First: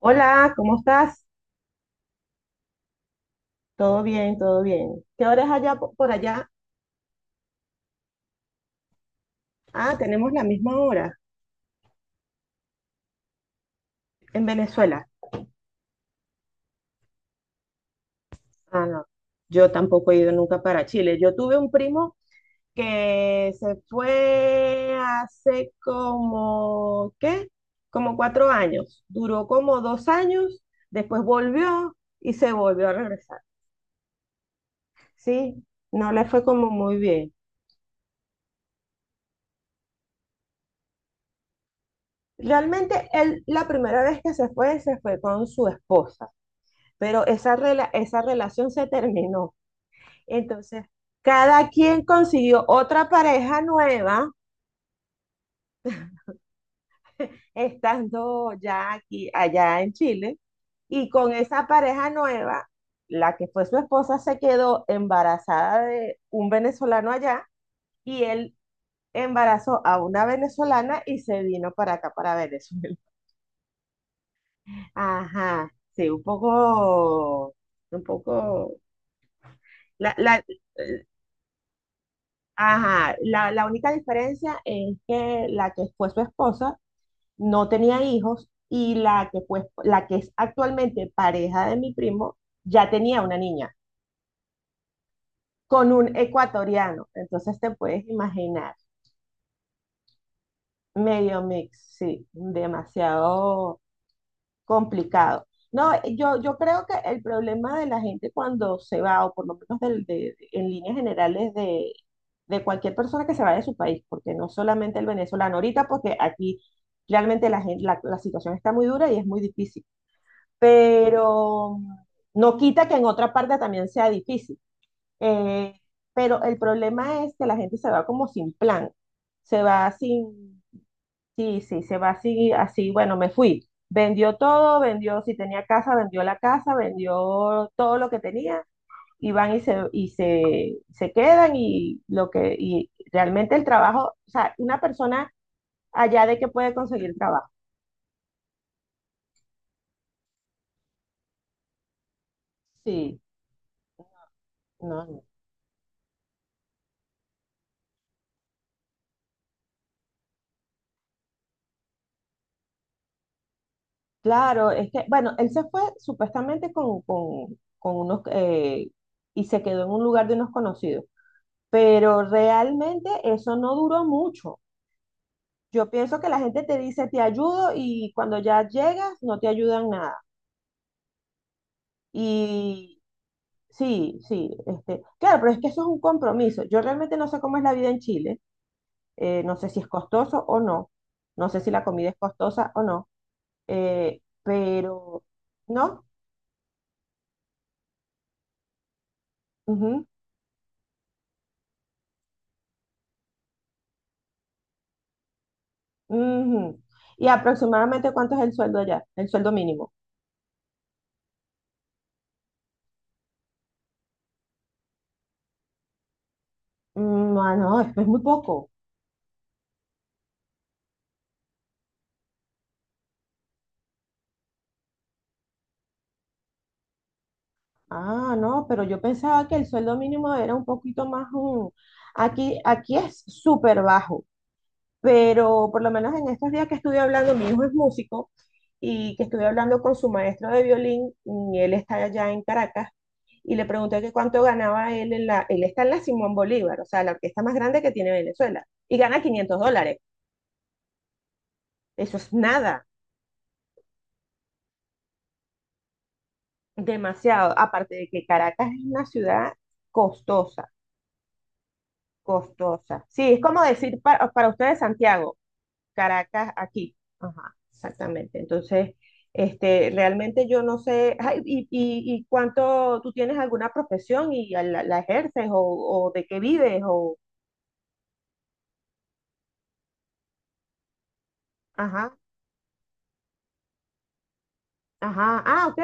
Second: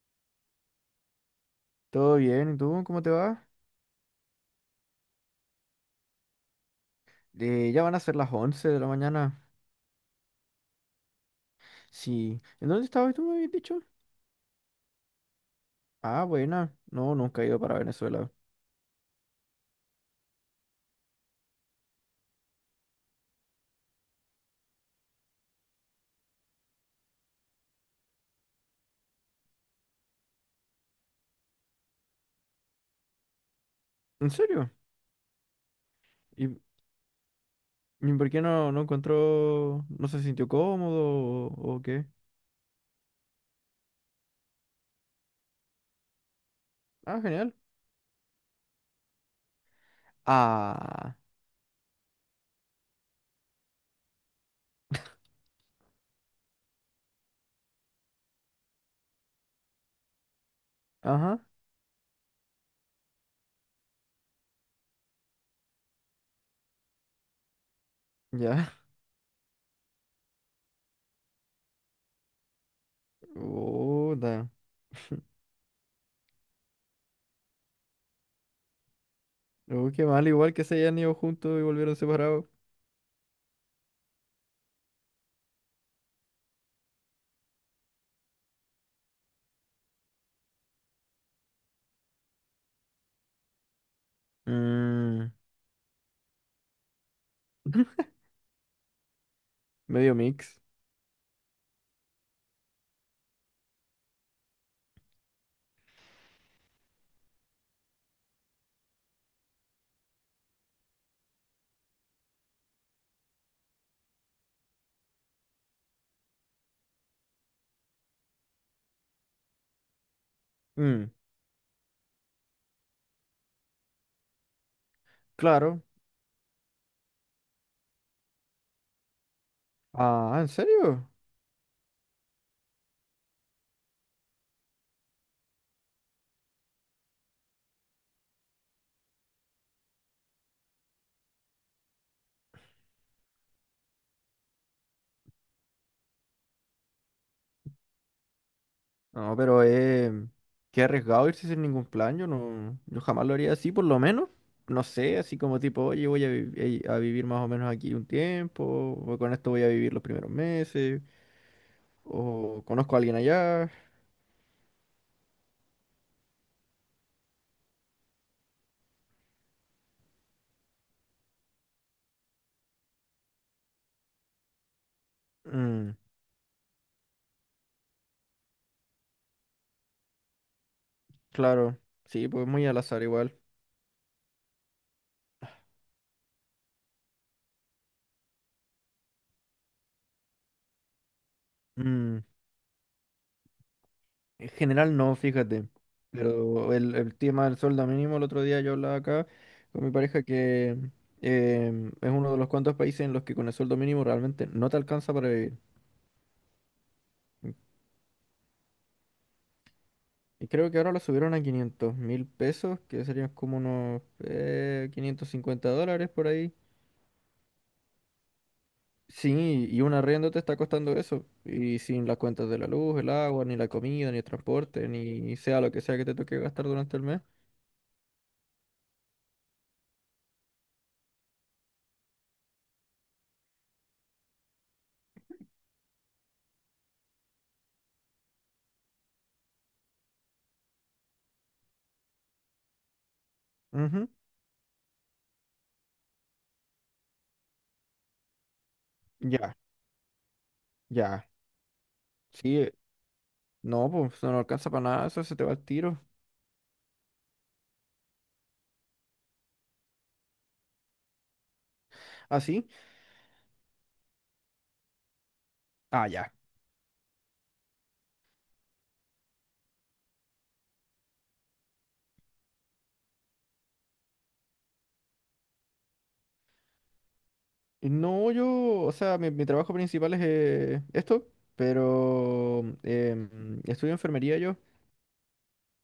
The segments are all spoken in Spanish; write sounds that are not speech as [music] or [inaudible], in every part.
Hola, ¿cómo estás? Todo bien, ¿y tú? ¿Cómo te va? Todo bien, todo bien. ¿Qué hora es allá por allá? Ya van a ser las 11 de la mañana. Ah, tenemos la misma hora Sí. ¿En dónde estabas tú, me habías dicho? en Venezuela. Ah, buena. No, nunca he ido para Venezuela. Ah, no. Yo tampoco he ido nunca para Chile. Yo tuve un primo que se fue hace como, ¿qué? Como 4 años. Duró como 2 años, después volvió y se volvió a regresar. ¿En serio? Sí, no le fue ¿Y, como muy bien. y por qué no encontró, no se sintió cómodo o qué? Realmente él, la primera vez que se fue con su esposa. Ah, Pero genial. esa relación se terminó. Entonces, Ah, cada quien consiguió otra pareja nueva, estando ya aquí, allá en Chile, y con ajá, esa pareja nueva, la que fue su esposa se quedó embarazada de un venezolano allá, y él ya. embarazó a una venezolana y se vino para acá, para Venezuela. [laughs] Oh, da. [laughs] [laughs] Ajá, sí, un poco, Oh, qué la, mal, la- igual que se hayan ido juntos y volvieron separados. Ajá, la única diferencia es que la que fue su esposa no tenía hijos y la que es actualmente pareja de mi primo ya tenía una niña Mm. con un ecuatoriano. Entonces te puedes [laughs] imaginar, Medio mix. medio mix, sí, demasiado complicado. No, yo creo que el problema de la gente cuando se va, o por lo menos en líneas generales de cualquier persona que se va de su país, porque no solamente el venezolano, ahorita porque aquí realmente la gente, la situación está muy dura y es muy difícil, Mm, pero no quita que en otra parte también sea difícil. Eh, claro. pero el problema es que la gente se va como sin plan, se va Ah, ¿en sin. serio? Sí, sí, se va así, así, bueno, me fui. Vendió todo, vendió, si tenía casa, vendió la casa, vendió todo lo que tenía y van y se, y se quedan y lo que, y realmente el trabajo, o sea, una persona allá de que puede conseguir trabajo. No, pero qué arriesgado irse sin ningún plan. Yo no, yo Sí, jamás lo haría así, por lo menos. No no, sé, no. así como tipo, oye, voy a, a vivir más o menos aquí un tiempo, o con esto voy a vivir los primeros meses, o conozco a alguien allá. Claro, es que, bueno, él se fue supuestamente con unos, y se quedó en un lugar de unos conocidos, pero realmente eso no duró mucho. Yo Mm, pienso que la gente te dice, te ayudo y cuando ya llegas no te ayudan nada. claro, sí, pues muy al Y azar igual. sí, sí, claro, pero es que eso es un compromiso. Yo realmente no sé cómo es la vida en Chile, no sé si es costoso o no, no sé si la comida es Mm, costosa o no, en general no, pero, fíjate. ¿no? Pero el tema del sueldo mínimo, el otro día yo hablaba acá con mi Ujú, pareja que es uno de los cuantos países en los que con el sueldo mínimo realmente no te alcanza para vivir. ujú. ¿Y aproximadamente cuánto es el sueldo allá? El sueldo mínimo. Y creo que ahora lo subieron a 500.000 pesos, que serían como unos 550 dólares por ahí. Mm. Ah, no, es muy poco. Sí, y un arriendo te está costando eso. Y sin las cuentas de la luz, el agua, ni la comida, ni el transporte, ni sea lo que sea que te toque gastar durante el mes. Ah, no, pero yo pensaba que el sueldo mínimo era un poquito más un... Aquí es súper bajo, pero por lo menos en estos días que estuve hablando, mi hijo es músico y que estuve hablando con su maestro de violín, y él está allá en Caracas, y le pregunté Ujú. que cuánto ganaba él en la... Él está en la Simón Bolívar, o sea, la orquesta más grande que tiene Venezuela, y gana Ya, $500. ya. Eso es Sí, nada, no, pues no alcanza para nada, eso se te va al tiro. demasiado. Aparte de que Caracas es una ciudad costosa. ¿Ah, sí? Costosa. Sí, es como decir para, ustedes Santiago, Ah, ya. Caracas aquí. Ajá, exactamente. Entonces, realmente yo no sé, ay, y cuánto tú tienes alguna profesión y la ejerces o de qué vives o. No, yo, o sea, mi trabajo principal es esto, Ajá, pero estudio enfermería yo. ajá, ah, ok.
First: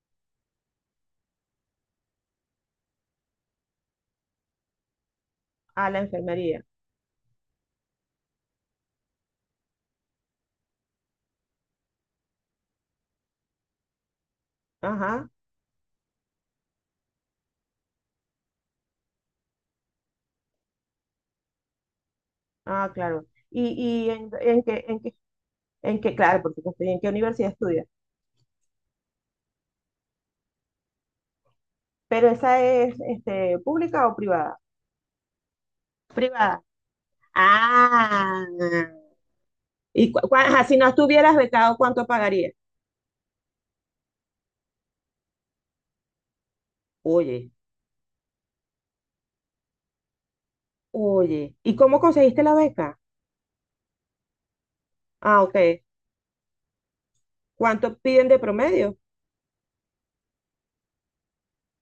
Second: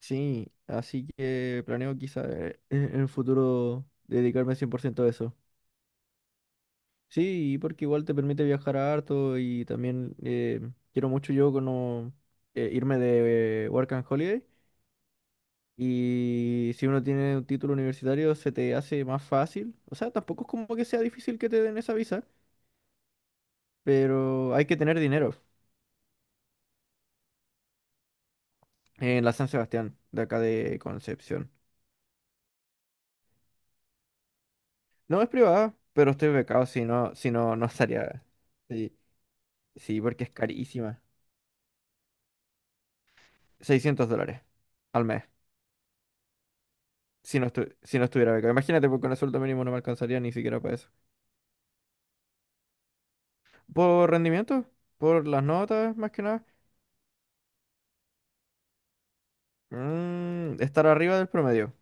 Sí, así que planeo quizá en el futuro dedicarme 100% a eso. A la enfermería. Sí, porque igual te permite viajar harto y también quiero mucho yo como, irme de Work and Holiday, Ajá, y si uno tiene un título universitario se te hace más fácil. O sea, tampoco es como que sea difícil que te den esa visa, ah, claro. Y en, pero en hay que qué, tener en qué, dinero en qué, claro, porque estoy en qué universidad estudias. en la San Sebastián, de acá de Concepción. ¿Pero esa es, pública o privada? No es privada, pero estoy Privada. becado, si no, si no, no estaría... Ah. sí. Sí, Y cua- porque es cua- ajá, si no carísima. estuvieras becado, ¿cuánto pagarías? 600 dólares al mes. Si no, Oye, si no estuviera becado. Imagínate, porque con el sueldo mínimo no me alcanzaría ni siquiera para eso. oye, ¿y cómo conseguiste la beca? ¿Por rendimiento? ¿Por Ah, las ok. notas, más que nada? ¿Cuánto piden de promedio? Mm, estar arriba del promedio.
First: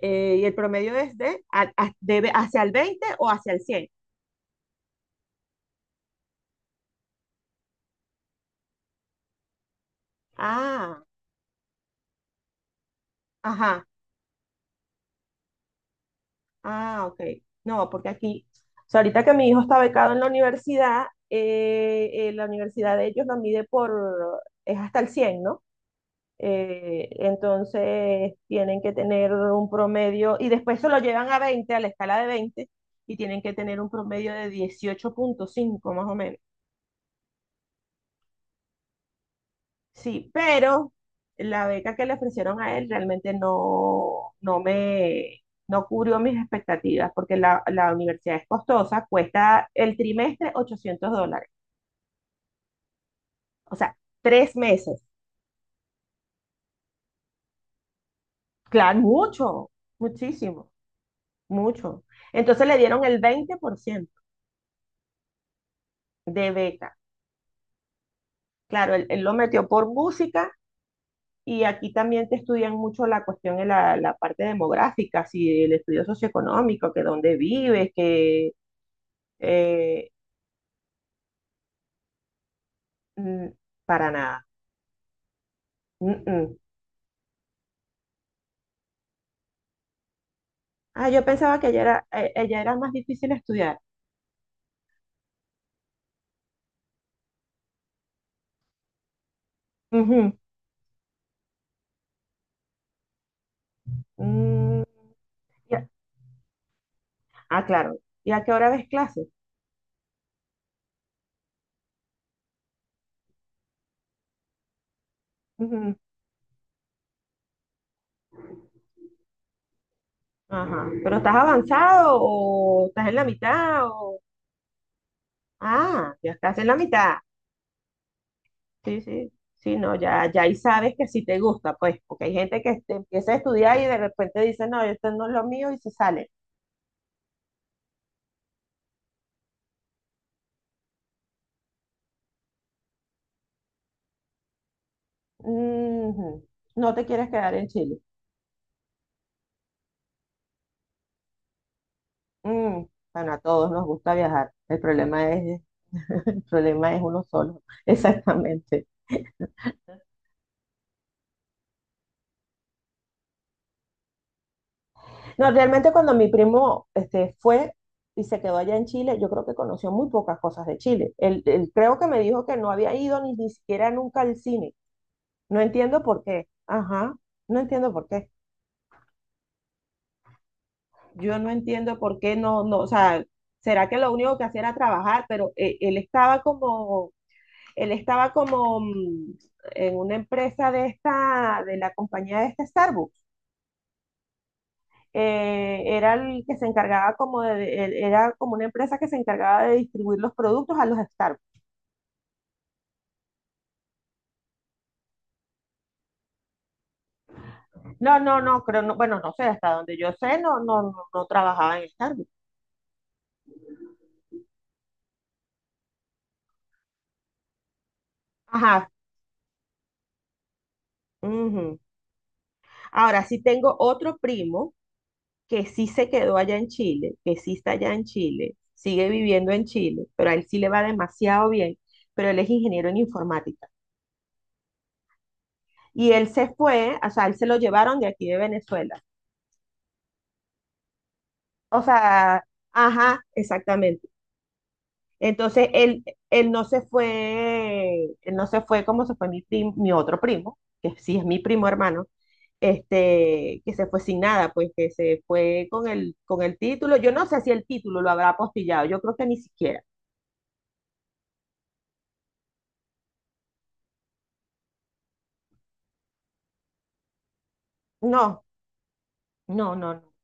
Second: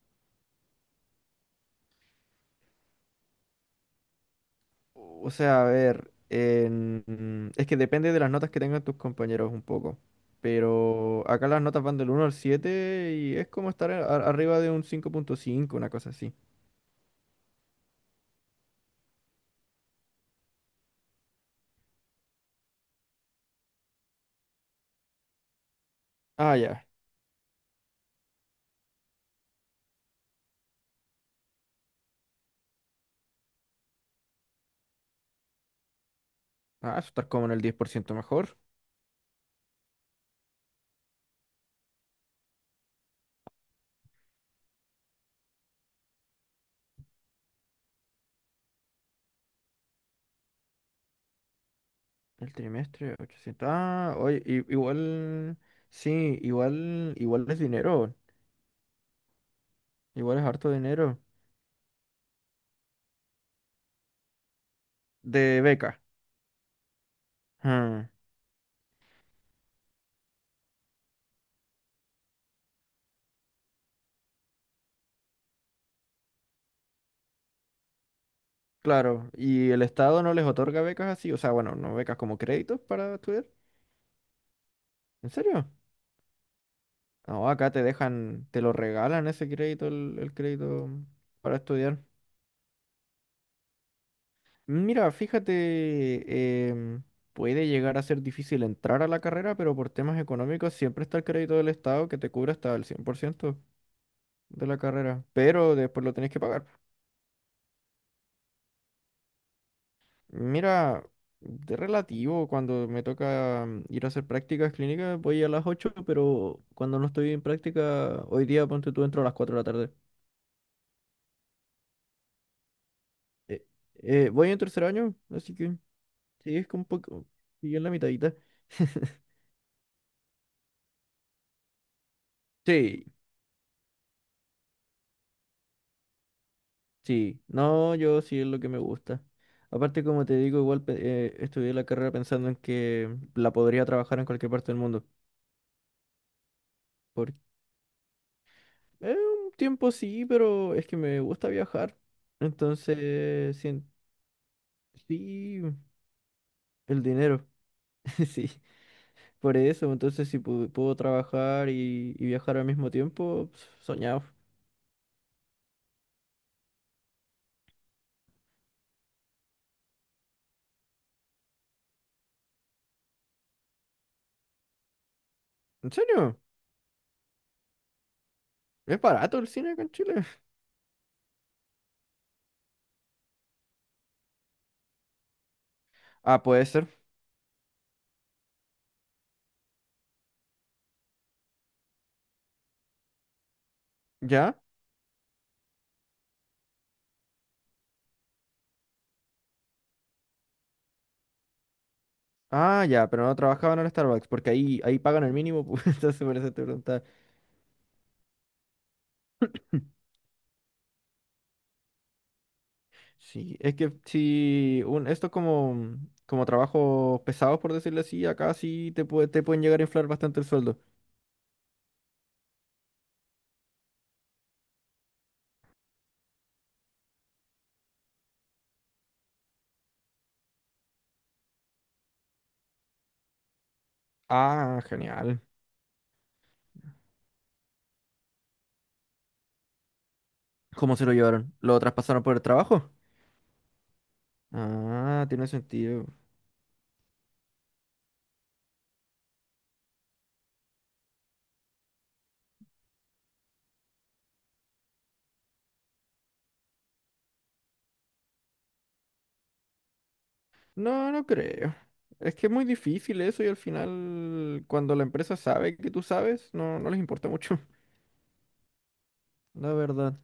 Y el promedio es de, hacia el 20 o hacia el cien. O sea, a ver, es que depende de las notas que tengan tus compañeros un poco. Ah, Pero acá las notas van del 1 al 7 y es como ajá, estar arriba de un 5,5, una cosa así. ah, ok. No, porque aquí, o sea, ahorita que mi hijo está becado en la universidad de ellos lo mide por, es hasta el cien, ¿no? Ah, ya. Entonces tienen que tener un promedio y después se lo llevan a 20, a la escala de 20 y tienen que tener un promedio de 18,5 más o menos. Ah, eso estar como en el 10% mejor. Sí, pero la beca que le ofrecieron a él realmente no cubrió mis expectativas porque la universidad es costosa, cuesta el trimestre $800, El trimestre, 800. o sea, Ah, oye, tres meses. igual, sí, igual, igual es dinero, Claro, mucho, igual es muchísimo, harto dinero mucho. Entonces le dieron el 20% de becas. de beca. Ah, Claro, él lo metió por música y aquí también te estudian mucho la cuestión de la parte demográfica, si el estudio socioeconómico, que dónde vives, que claro, y el eh, Estado no les otorga becas así, o sea, bueno, no becas como créditos para estudiar. mm, para nada. ¿En serio? Mm, mm. No, acá te dejan, te lo regalan ese crédito, el crédito Ah, yo para pensaba que allá estudiar. allá era más difícil estudiar. Mira, fíjate, puede llegar a ser difícil entrar a la carrera, pero por temas Ujú. económicos siempre está el crédito del Estado que te cubre hasta el 100% de la Mm, carrera, pero ya- después lo tenés que pagar. Ah, claro. ¿Y a qué hora ves clases? Mira, de relativo, cuando me toca ir a hacer prácticas clínicas, voy a las 8, Ujú. pero cuando no estoy en práctica, hoy día, ponte tú, entro a las 4 de la tarde. Ajá. ¿Pero estás avanzado o estás en la Eh, mitad? O... voy en tercer año, así que Ah, ya estás sí, en es la como un mitad. poco, y en la mitadita. Sí, [laughs] sí, sí, no, ya ahí sabes que sí te gusta, pues, porque hay gente que Sí, empieza a estudiar y de repente dice, no, esto no es lo mío y se sale. sí, no, yo sí es lo que me gusta. Aparte, como te digo, igual estudié la carrera pensando en que la podría trabajar en cualquier parte del mundo. Ujú. No te quieres quedar en Chile. Eh, un tiempo sí, pero es que me gusta viajar. Mm, bueno, a Entonces, todos sí, nos gusta viajar. El problema es, sí, [laughs] el problema es el uno dinero. solo. [laughs] [laughs] Sí, Exactamente. por eso. Entonces, si puedo trabajar y viajar al mismo tiempo, pues, soñado. No, realmente cuando mi primo fue y se quedó allá en Chile, yo creo que conoció muy pocas cosas de Chile. Él creo que me dijo que no había ido ni siquiera nunca al cine. No ¿En entiendo por serio? qué. Ajá, no entiendo por qué. ¿Es barato el cine acá en Chile? [laughs] Yo no entiendo por qué no, no, o sea, será que lo único que hacía era trabajar, pero él estaba Ah, puede ser. como, él estaba como en una empresa de esta, de la compañía de esta Starbucks. ¿Ya? Era el que se encargaba como de, era como una empresa que se encargaba de distribuir los productos a los Starbucks. Ah, ya, pero no trabajaba en el Starbucks, porque ahí pagan el mínimo, pues. [laughs] Entonces por eso te preguntaba. No, no, no, creo, no, bueno, no sé, hasta donde [laughs] yo sé, no, no, no, no trabajaba en Starbucks. Sí, es que si un, esto como, como trabajos pesados, por decirlo así, acá Ajá. sí te, puede, te pueden llegar a inflar bastante el sueldo. Ujú. Ahora sí tengo otro primo que sí se quedó allá en Chile, que sí está allá en Chile, sigue viviendo en Chile, pero a él sí le va demasiado bien, pero él es ingeniero en informática. Ah, genial. Y él se fue, o sea, él se lo llevaron de aquí de Venezuela. ¿Cómo se lo llevaron? ¿Lo O traspasaron por el sea, trabajo? ajá, exactamente. Ah, tiene Entonces, él, sentido. él no se fue, él no se fue como se fue mi otro primo, que sí es mi primo hermano, que se fue sin nada, pues que se fue con el título. Yo no sé si el título lo habrá apostillado, yo creo que ni siquiera. No, no creo. Es que es muy difícil eso y al final, cuando la empresa sabe que tú sabes, no, no les importa mucho. No, no, [laughs] La no, no. verdad.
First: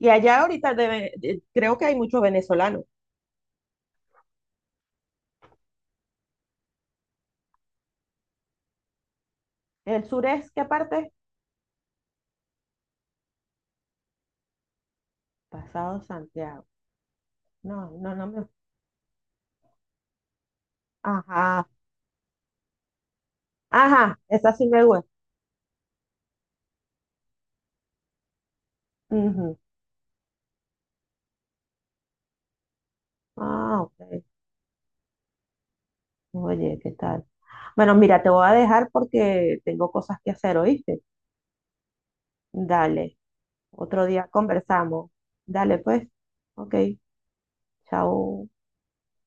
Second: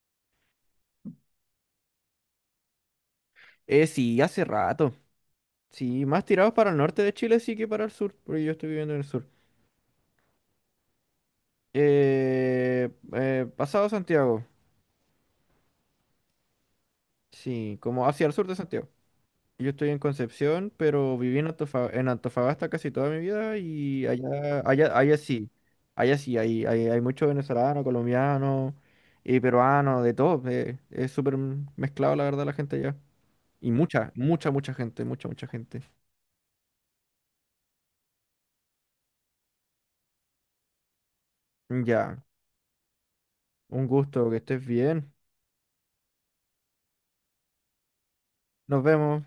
Y allá ahorita creo que hay muchos venezolanos. Sí, hace rato. Sí, más tirados para el norte de Chile sí que para el sur, porque yo estoy viviendo en el sur. ¿El sur es qué parte? Eh, pasado Santiago. Pasado Santiago. Sí, No, como no, no hacia el me. sur de Santiago. Yo estoy en Concepción, pero viví en Ajá, en Antofagasta casi toda mi vida y ajá, esa allá, sí me allá, gusta. Allá sí, hay muchos venezolanos, colombianos y Ujú. peruanos, de todo. Es súper mezclado, la verdad, la gente allá. Y Ah, mucha, ok. mucha, mucha gente, mucha, mucha gente. Oye, ¿qué tal? Bueno, mira, te voy a dejar porque tengo cosas que hacer, ¿oíste? Ya, Dale, un otro gusto, día que estés conversamos. bien. Dale, pues. Ok, chao. Nos vemos.